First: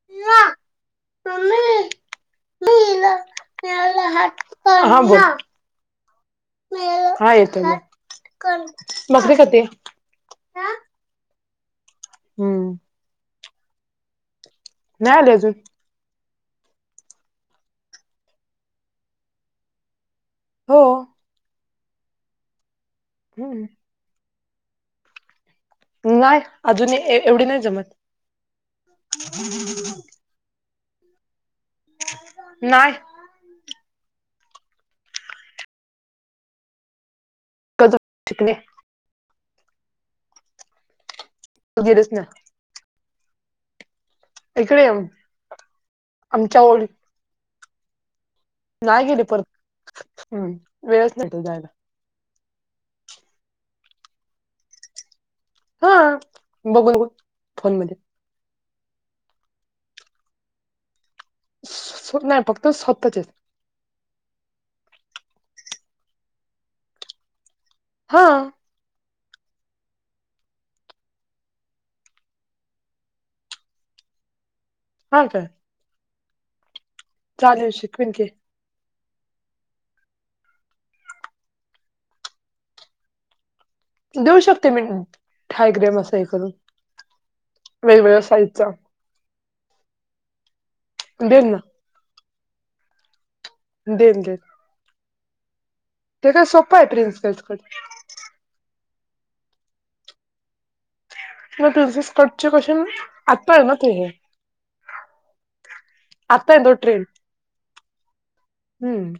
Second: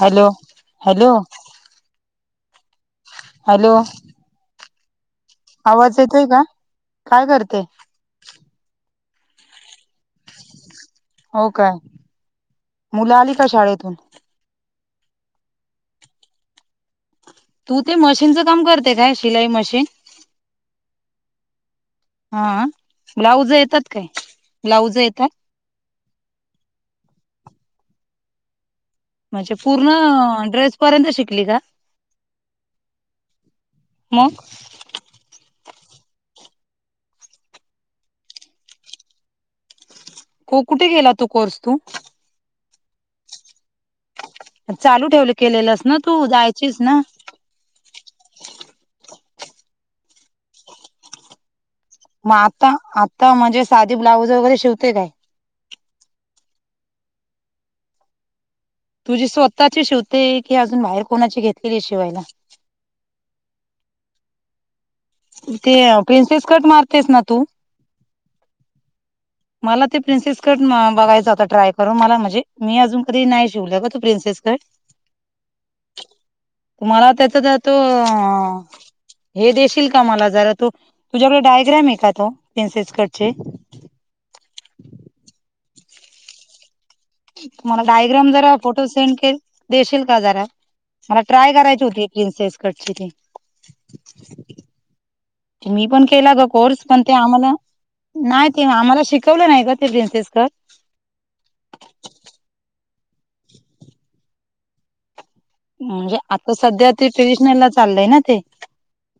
Hello hello mummy hello हा बोल आवाज येतोय का काय हा करते येतो घ्या. बकरी खाते. हो काय? मुलं आली का शाळेतून? नाही आली अजून तू ते मशीनचं काम करते काय शिलाई मशीन? हो हा ब्लाऊज हम्म येतात काय? ब्लाऊज येतात? नाय अजून ए एवढी नाही जमत म्हणजे पूर्ण ड्रेस पर्यंत शिकली का? नाय मग [unintelligible] कु, कुठे केला तू कोर्स तू? गेलेच ना इकडे चालू ठेवलं केलेलंस ना तू, आमच्या जायचीस ओळी ना? नाय गेली परत, वेळच नाही. परत जायाला म आता, आता म्हणजे साधी ब्लाऊज वगैरे शिवते काय? हा, बघून ब फोन मध्ये तुझी स्वतःची शिवते, की अजून बाहेर कोणाची घेतलेली शिवायला? तर स्वतःचेच ते प्रिनसेस कट मारतेस ना तू? हा मला ते प्रिन्सेस कट बघायचं होता ट्राय करून, मला म्हणजे मी अजून कधी नाही शिवले ग तो प्रिन्सेस काय? हा का तुम्हाला त्याच जातो शिकवेन की हे देशील का मला जरा तू, तुझ्याकडे डायग्रॅम आहे का तो? प्रिन्सेस कटचे देऊ शकते मी, ढायग्राम अस हे करून मला वेगवेगळ्या डायग्राम जरा साईजचा फोटो सेंड के देशील का जरा, मला देन ट्राय ना करायचे होते. प्रिन्सेस कटचे ते देईन, देईन मी पण केला ग सोपं कोर्स, आहे पण ते प्रिन्सेस आम्हाला कट नाय ते आम्हाला शिकवलं नाही गं ते प्रिन्सेस कट म तुझं स्कटचे कशून आत्ता आहे ना ते हे म्हणजे आत्ता आता आहे तो सध्या ट्रेंड ते ट्रेडिशनलला चाललंय ना ते हम्म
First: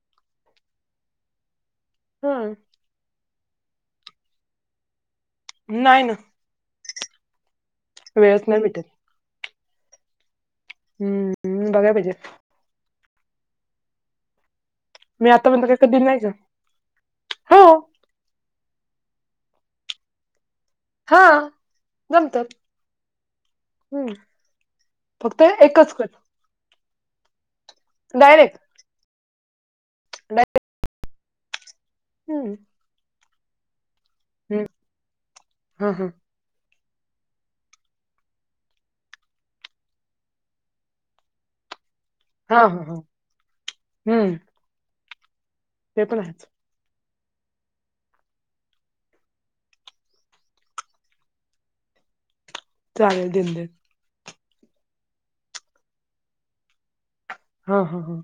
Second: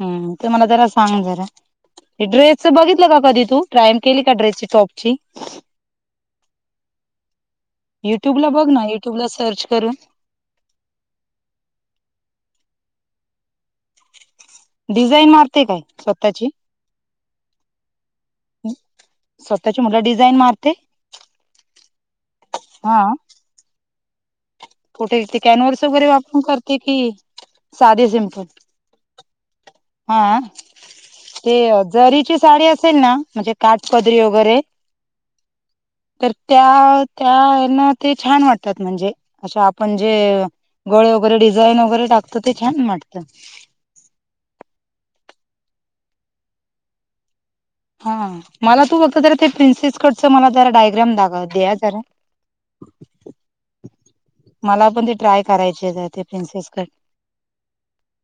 हं, ते मला जरा सांग जरा, ड्रेसच हम्म बघितलं का कधी तू? ट्रायल केली का ड्रेसची टॉपची? नाय ना युट्यूब वेळच ला नाही बघ ना, भेटत युट्यूब ला सर्च करून. हम्मम्, बघाय पाहिजेत. मी डिझाईन आतापर्यंत मारते काय कधी नाही का स्वतःची? हो स्वतःची म्हणलं डिझाईन मारते. हा, जमत्यात हा हम्मं कुठे ते कॅनवर्स वगैरे वापरून करते कि साधे सिंपल? डायरेक्ट हां डायरेक्ट. ते जरीची हम्म साडी असेल ना, म्हणजे काटपदरी हम्म वगैरे हा हा तर त्या, त्या ना ते छान वाटतात म्हणजे, अशा आपण जे गळे वगैरे डिझाईन वगैरे टाकतो ते हा हा छान हा वाटतं. हम्म. ते पण हाय हा, मला तू फक्त जरा ते प्रिन्सेस कटच मला जरा डायग्राम दाखव, द्या जरा.. चालेलं दिलदिल. मला पण ते ट्राय करायचे, ते प्रिन्सेस कट. हा हा हा.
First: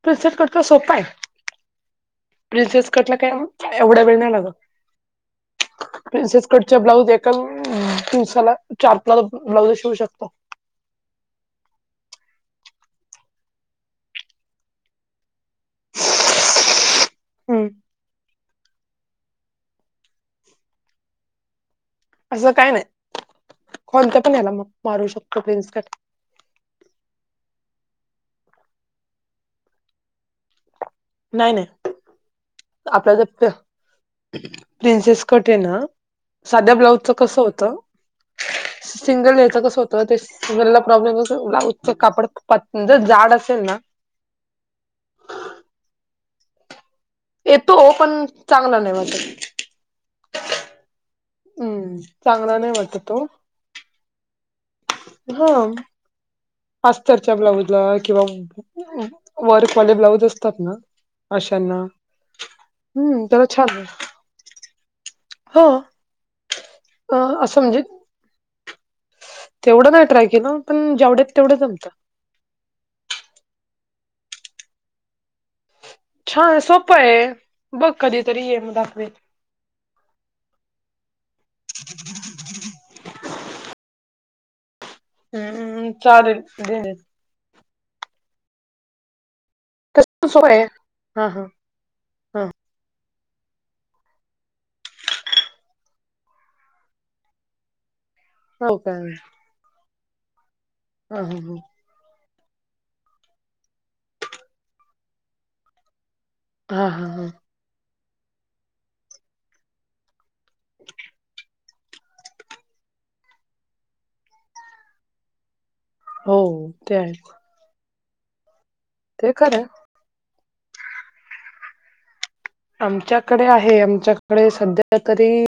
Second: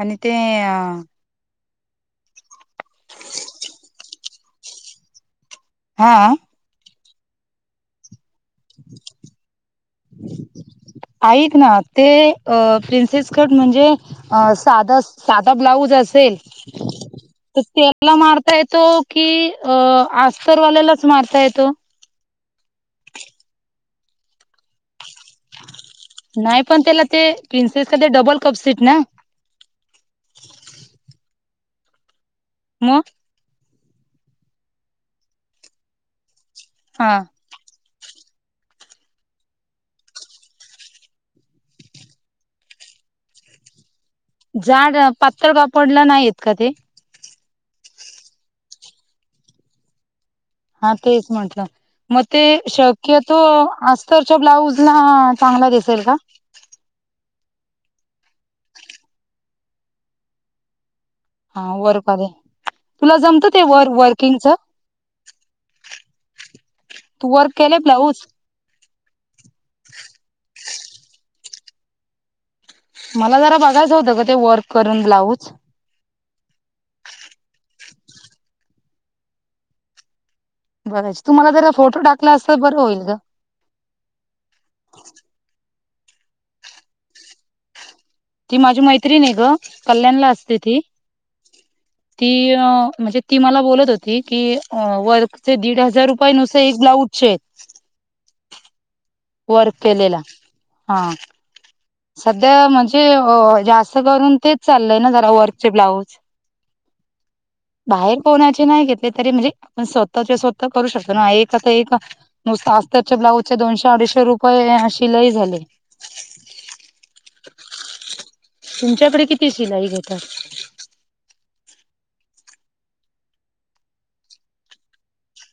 आणि ते प्रिन्सेस कट तर सोपा हाय. प्रिन्सेस कटला काय म एवढा वेळ नाय लाग, हा प्रिन्सेस पुढचा ब्लाउज एकांन दिवसाला चार पाच ब्लाउज शिऊ शकतो. ऐक ना, ते अ प्रिन्सेस कट म्हणजे अ साध साधा ब्लाऊज असेल तर त्याला मारता येतो की, अ अस्तर वाल्यालाच मारता येतो. असं काय नायं. कोणत पण हेला मग मारू शकतो प्रिन्सकट. नाय पण त्याला ते प्रिन्सेस कट ते डबल कप सीट ना? नाय नाय मग आपल्या जर प्रिन्सेस कट ये न साध्या ब्लाऊजच हा कसं होतं [unintelligible] सिंगल हयाच कसं होतं ते सिंगलला प्रॉब्लेम येतो कापड पा जर जाड असेल ना जाड, अ पातळ कापडला नाय येत का ते? येतो. पण चांगला नाय वाटतं. हा, तेच म्हटलं हम्म म ते, चांगला नाही वाटत तो शक्यतो अस्तरच्या ब्लाऊजला हा चांगला दिसेल का? अस्तरच्या ब्लाऊजला किंवा वर्कवाले ब्लाऊज असतात ना हा अशाना वर्कवाले तुला हम्म त्याला जमतं ते छान ये, वर वर्किंगच? हो. अ तू वर्क केलेय ब्लाऊज? केवढ्या वेळा ट्राय केल पण जेवढ्यात तेवढं जमतं. मला जरा बघायचं होतं ग ते वर्क करून ब्लाऊज छान सोपं ये. बघ कधीतरी ये म दाखवीन. बरेचं तु मला जरा फोटो टाकला असता, बरं होईल गं हम्मम्म चालेल. [unintelligible] ती माझी मैत्रीणी ये ग, तस कल्याणला पण सोय असते आहे. ती. हा हा ती हा म्हणजे ती मला बोलत होती की, वर्क चे दीड हजार रुपये नुसते एक ब्लाऊजचे हो का? वर्क केलेला. हा अ हं हं हं सध्या म्हणजे अ जास्त करून तेच चाललंय ना जरा वर्क चे ब्लाऊज. हा हा बाहेर कोणाचे नाय घेतले तरी म्हणजे आपण स्वतःचे स्वतः करू शकतो ना एक आता एका नुसता अस्तरच्या ब्लाऊजचे दोनशे अडीचशे रुपये शिलाई झाले. हो ते हाय तुमच्याकडे किती खरं आहे. शिलाई घेतात? आमच्याकडे आहे. आमच्याकडे सध्या तरी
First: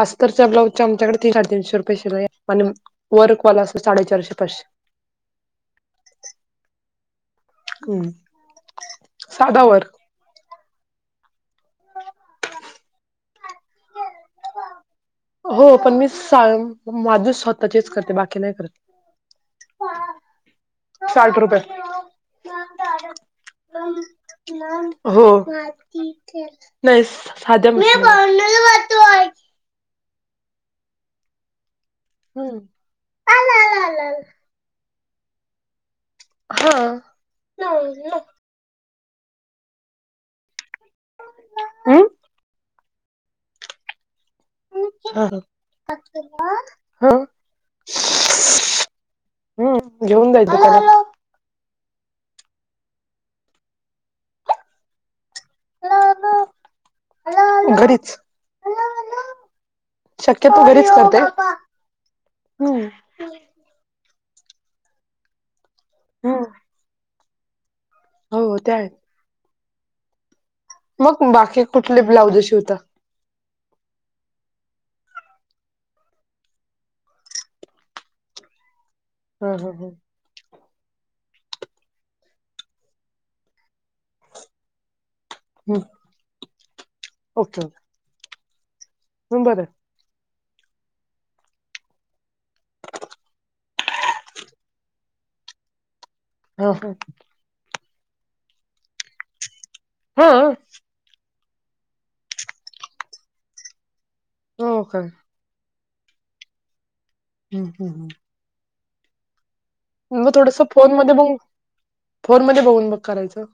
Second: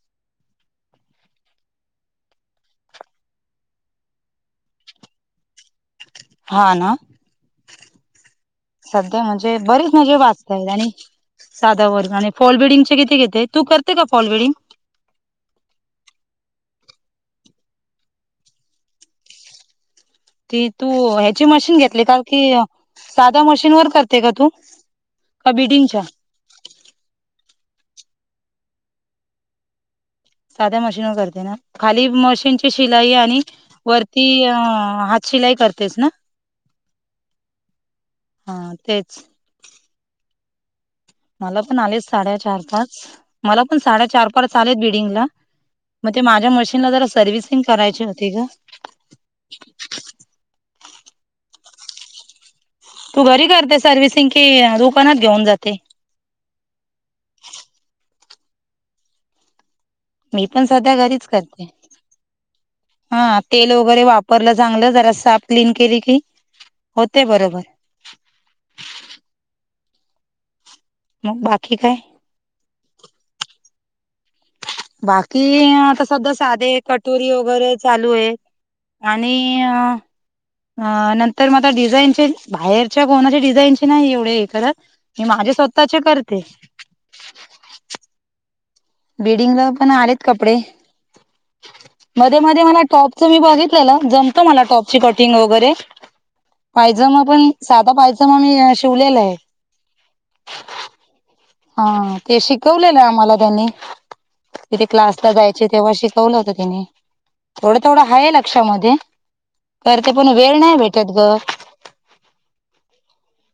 अस्तरच्या ब्लॉऊस चे आमच्याकडे तीन [unintelligible] रुपये शिलाय ये आणि वर्क वाला असं, साडेचारशे पाचशे हा ना हम्म सध्या म्हणजे, साधा वर्क बरीच म्हणजे वाच [unintelligible] आणि साधा वर्क आणि फॉल बडिंग किती घेते? तू करते का फॉल बिडिंग? हो पण मी सांग माझे स्वतःचेच करते. बाकी नाय करत. [inaudible] की तू साठ ह्याची रुपये मशीन घेतली का? की साधा मशीन वर करते का तू? हो. का बिडिंगच्या येस साध्या मशीन वर साध्या मशीन करते न, खाली हम्म मशीनची शिलाई आणि वरती हात शिलाई करतेस ना? हा. [unintelligible] हा तेच. मला पण आले हम्म साडेचार, पाच मला पण साडेचार, पाच परत चाले बिल्डिंगला हा मग ते माझ्या मशीनला जरा हा सर्व्हिसिंग करायची होती ग. हम्म, घेऊन जायच त्याला. तू घरी करते सर्व्हिसिंग कि दुकानात घेऊन जाते? घरीच. मी पण सध्या घरीच करते. हा तेल वगैरे वापरलं चांगलं जरा साफ क्लीन केली की हम्म होते बरोबर. हो ते आहे. मग बाकी कुठले ब्लाउज शिवतात? बाकी आता सध्या साधे, कटोरी वगैरे चालू आहेत. आणि हा हा ह अ नंतर म आता डिझाईनचे बाहेरच्या कोणाचे डिझाईनचे नाही एवढे हे करत. मी माझे स्वतःचे करते. Okay, okay. बिडिंग बरं ला आहे. पण आलेत कपडे. मध्ये, मध्ये मला टॉपच मी बघितलेलं जमतो मला टॉपची कटिंग वगैरे. हा ह पायजमा पण साधा पायजमा मी शिवलेला आहे. हो. हा ते शिकवलेलं आम्हाला त्यांनी हो तिथे काय क्लासला जायच तेव्हा शिकवलं होतं त्यानी थोडं, थोडं हाय लक्षामध्ये. करते पण मग वेळ थोडस नाही फोन भेटत मध्ये बघ ग. फोन मध्ये बघून बघ करायचं.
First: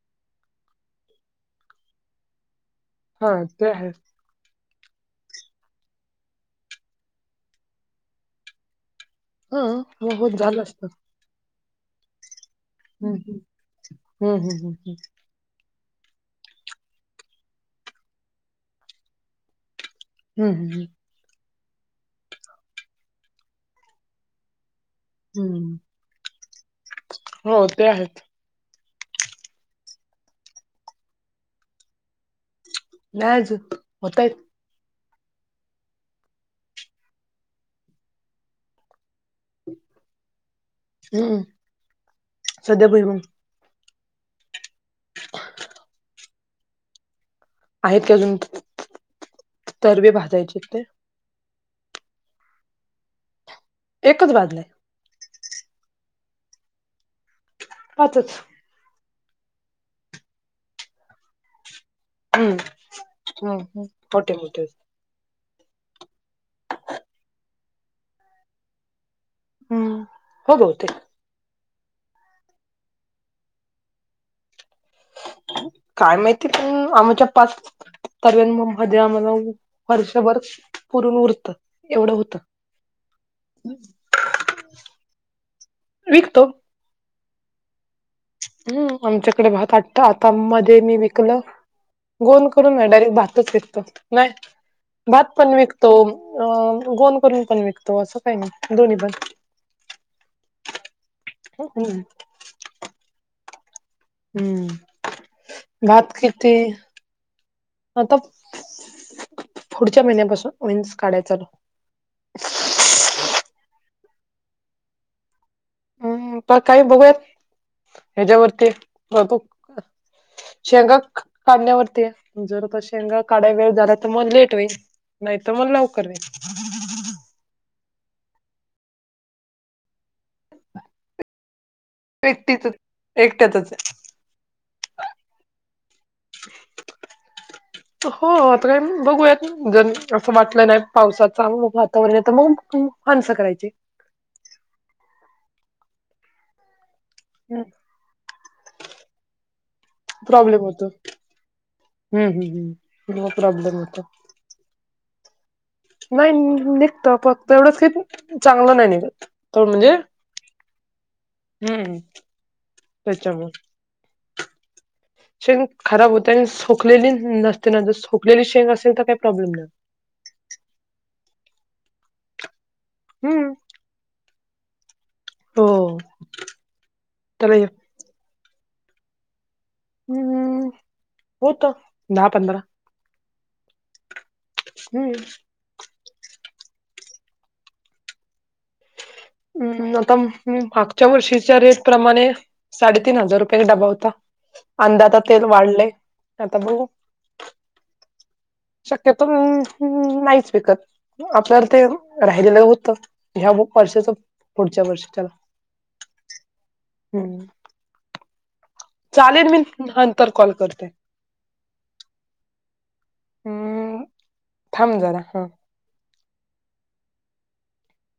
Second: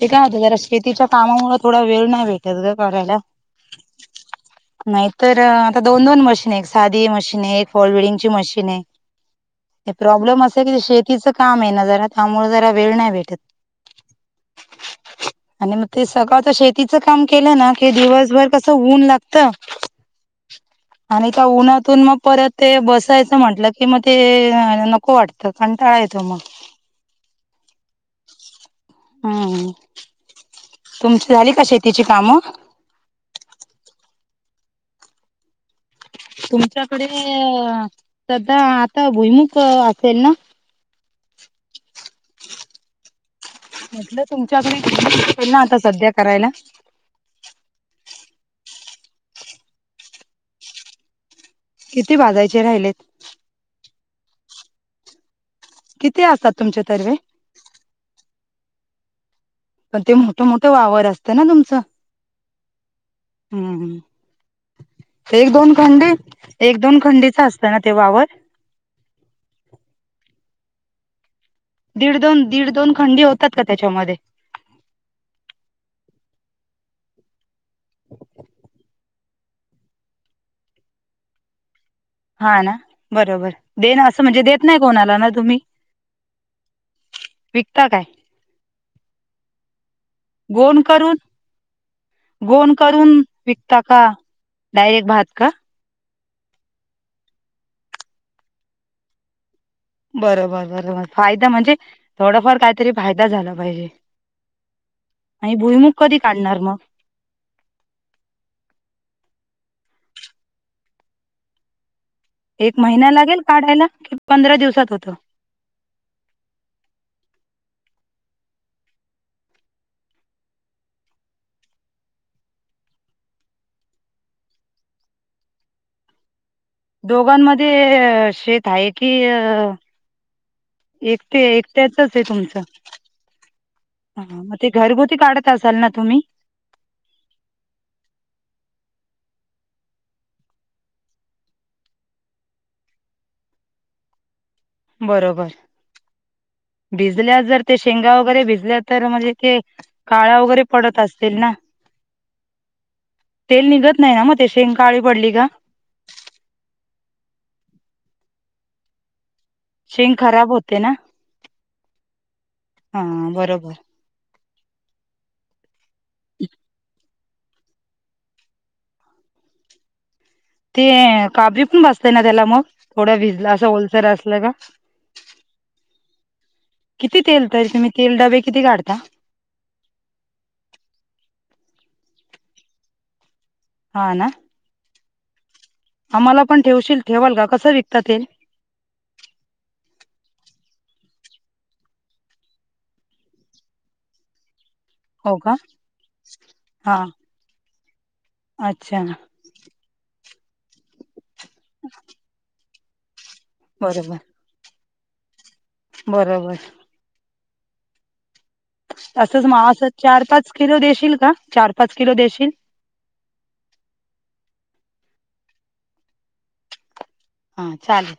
ते काय होत जरा शेतीच्या कामामुळे थोडा वेळ नाही भेटत ग करायला. ते आहे हा [unintelligible] नाहीतर आता दोन, दोन मशीन आहे एक साधी मशीन आहे एक फॉल बडिंगची मशीन आहे. हा ते मग होत प्रॉब्लेम झालं असेल असत शेतीच काम आहे ना जरा त्यामुळे जरा वेळ नाही हम्म, भेटत. हम्म, हम्म, हम्म. आणि मग ते सकाळचं शेतीचं काम केलं ना की दिवसभर कसं ऊन लागत. हा [inaudible] हम्म, हम्म, हम्म. आणि त्या उन्हातून मग परत ते बसायचं म्हंटलं की मग ते नको वाटत हम्म. काणटाळा येतो मग. हो ते आहे. हम्म, हम्म. तुमची झाली का शेतीची कामं? नाही अजून होताय. तुमच्याकडे सध्या आता भुईमुग असेल ना? हम्म. सध्या भुईमूग. म्हटलं तुमच्याकडे भुईमूग असेल ना आता सध्या करायला. आहेत का अजून तरबी भजायचे ते किती भाजायचे राहिलेत? एकच भाजलाय! किती असतात तुमचे तर बे! पाचच. पण ते मोठं मोठं वावर असतं, ना तुमचं. हूं हं हम्म मोठे मोठे. एक दोन खंडी, एक दोन खंडीच असतं ना ते वावर? हूं हो बहुतेक. दीड दोन, दीड दोन खंडी होतात का त्याच्यामध्ये. काय माहिती पण आमच्या पाच [unintelligible] मध्ये आम्हाला. वर्षभर पुरून उरतं एवढं हो हा ना बरोबर, दे न असं म्हणजे देत नाही कोणाला ना तुम्ही. विकतो विकता काय? हूं आमच्याकडे भात आठ्ठा आता मध्ये गोण मी करून विकल. गोन गोण करून नाही, डायरेक्ट भातच विकता विकतो, का नाही डायरेक्ट भात का पण विक तो अ गोन करून पण विकतो असं काही नाही, दोन्ही पण. बरोबर बरोबर, फायदा म्हणजे हम्म थोडंफार काहीतरी फायदा झाला पाहिजे. हम्म आणि भुईमुग भात कधी किती काढणार मग? आता पुढच्या महिन्यापासून होईन्स काढाय चालू. एक महिना लागेल काढायला, कि पंधरा दिवसात होतं. हं त काही बघूयात हेच्यावरती बघु. शेंगा काढण्यावरती आहे, जर त शेंगा काढायला वेळ झाला तर मग लेट होईन. नाही त म लवकर हुईन. दोघांमध्ये शेत आहे की अ! एकटे एकट्यातच आहे तुमच्यां. एकटीच एकट्यातच आहे. हा म ते घरगुती काढत असाल ना तुमी. [inaudible] हो आता काय बघूयात, जर असं वाटलं नाही पावसाचा वातावरण आहे त मंग. मानसं करायचे. बरोबर भिजल्या जर ते शेंगा वगैरे भिजल्या तर म्हणजे ते! काळा प्रॉब्लेम वगैरे पडत असतील ना? ह पन मं तेल प्रॉब्लेम होय. निघत नाही ना म शेंग काळी पडली का! नाही नी-निघतो फक्त एवढंच की चांगलं नाही निघत. त म्हणजे शेंग खराब होते ना? हु हा त्याच्यामुळ. बरोबर शेंग खराब होते, सुखलेली नसते ना, ज सुखलेली शेंग असेल तर काही प्रॉब्लेम नाही. ते काब्री पण बसतंय ना त्याला मग, थोडा हम्म भिजला असं ओलसर असल का? हो! किती तेल त्याला तरी तुम्ही तेल डबे किती काढता? हु होत दहा पंधरा. हा ना. हु! आम्हाला पण ठेवशील, ठेवाल का कसं विकता तेल. ऊ आता मी मागच्या वर्षीच्या रेट प्रमाणे साडेतीन हजार रुपयाने डबा होता. अंदा आता हो तेल का वाढलेय आता बघू. हा अच्छा शक्यतो अम अम अम नाहीच विकत आपल्याला ते आलेलं होतं ह्या वर्षाचं बरोबर पुढच्या वर्षाच्याला बरोबर हम्म असंच म असंच चार नंतर पाच कॉल किलो करते देशील का? चार पाच किलो देशील? अम्म थांब जरा हा हा चालेल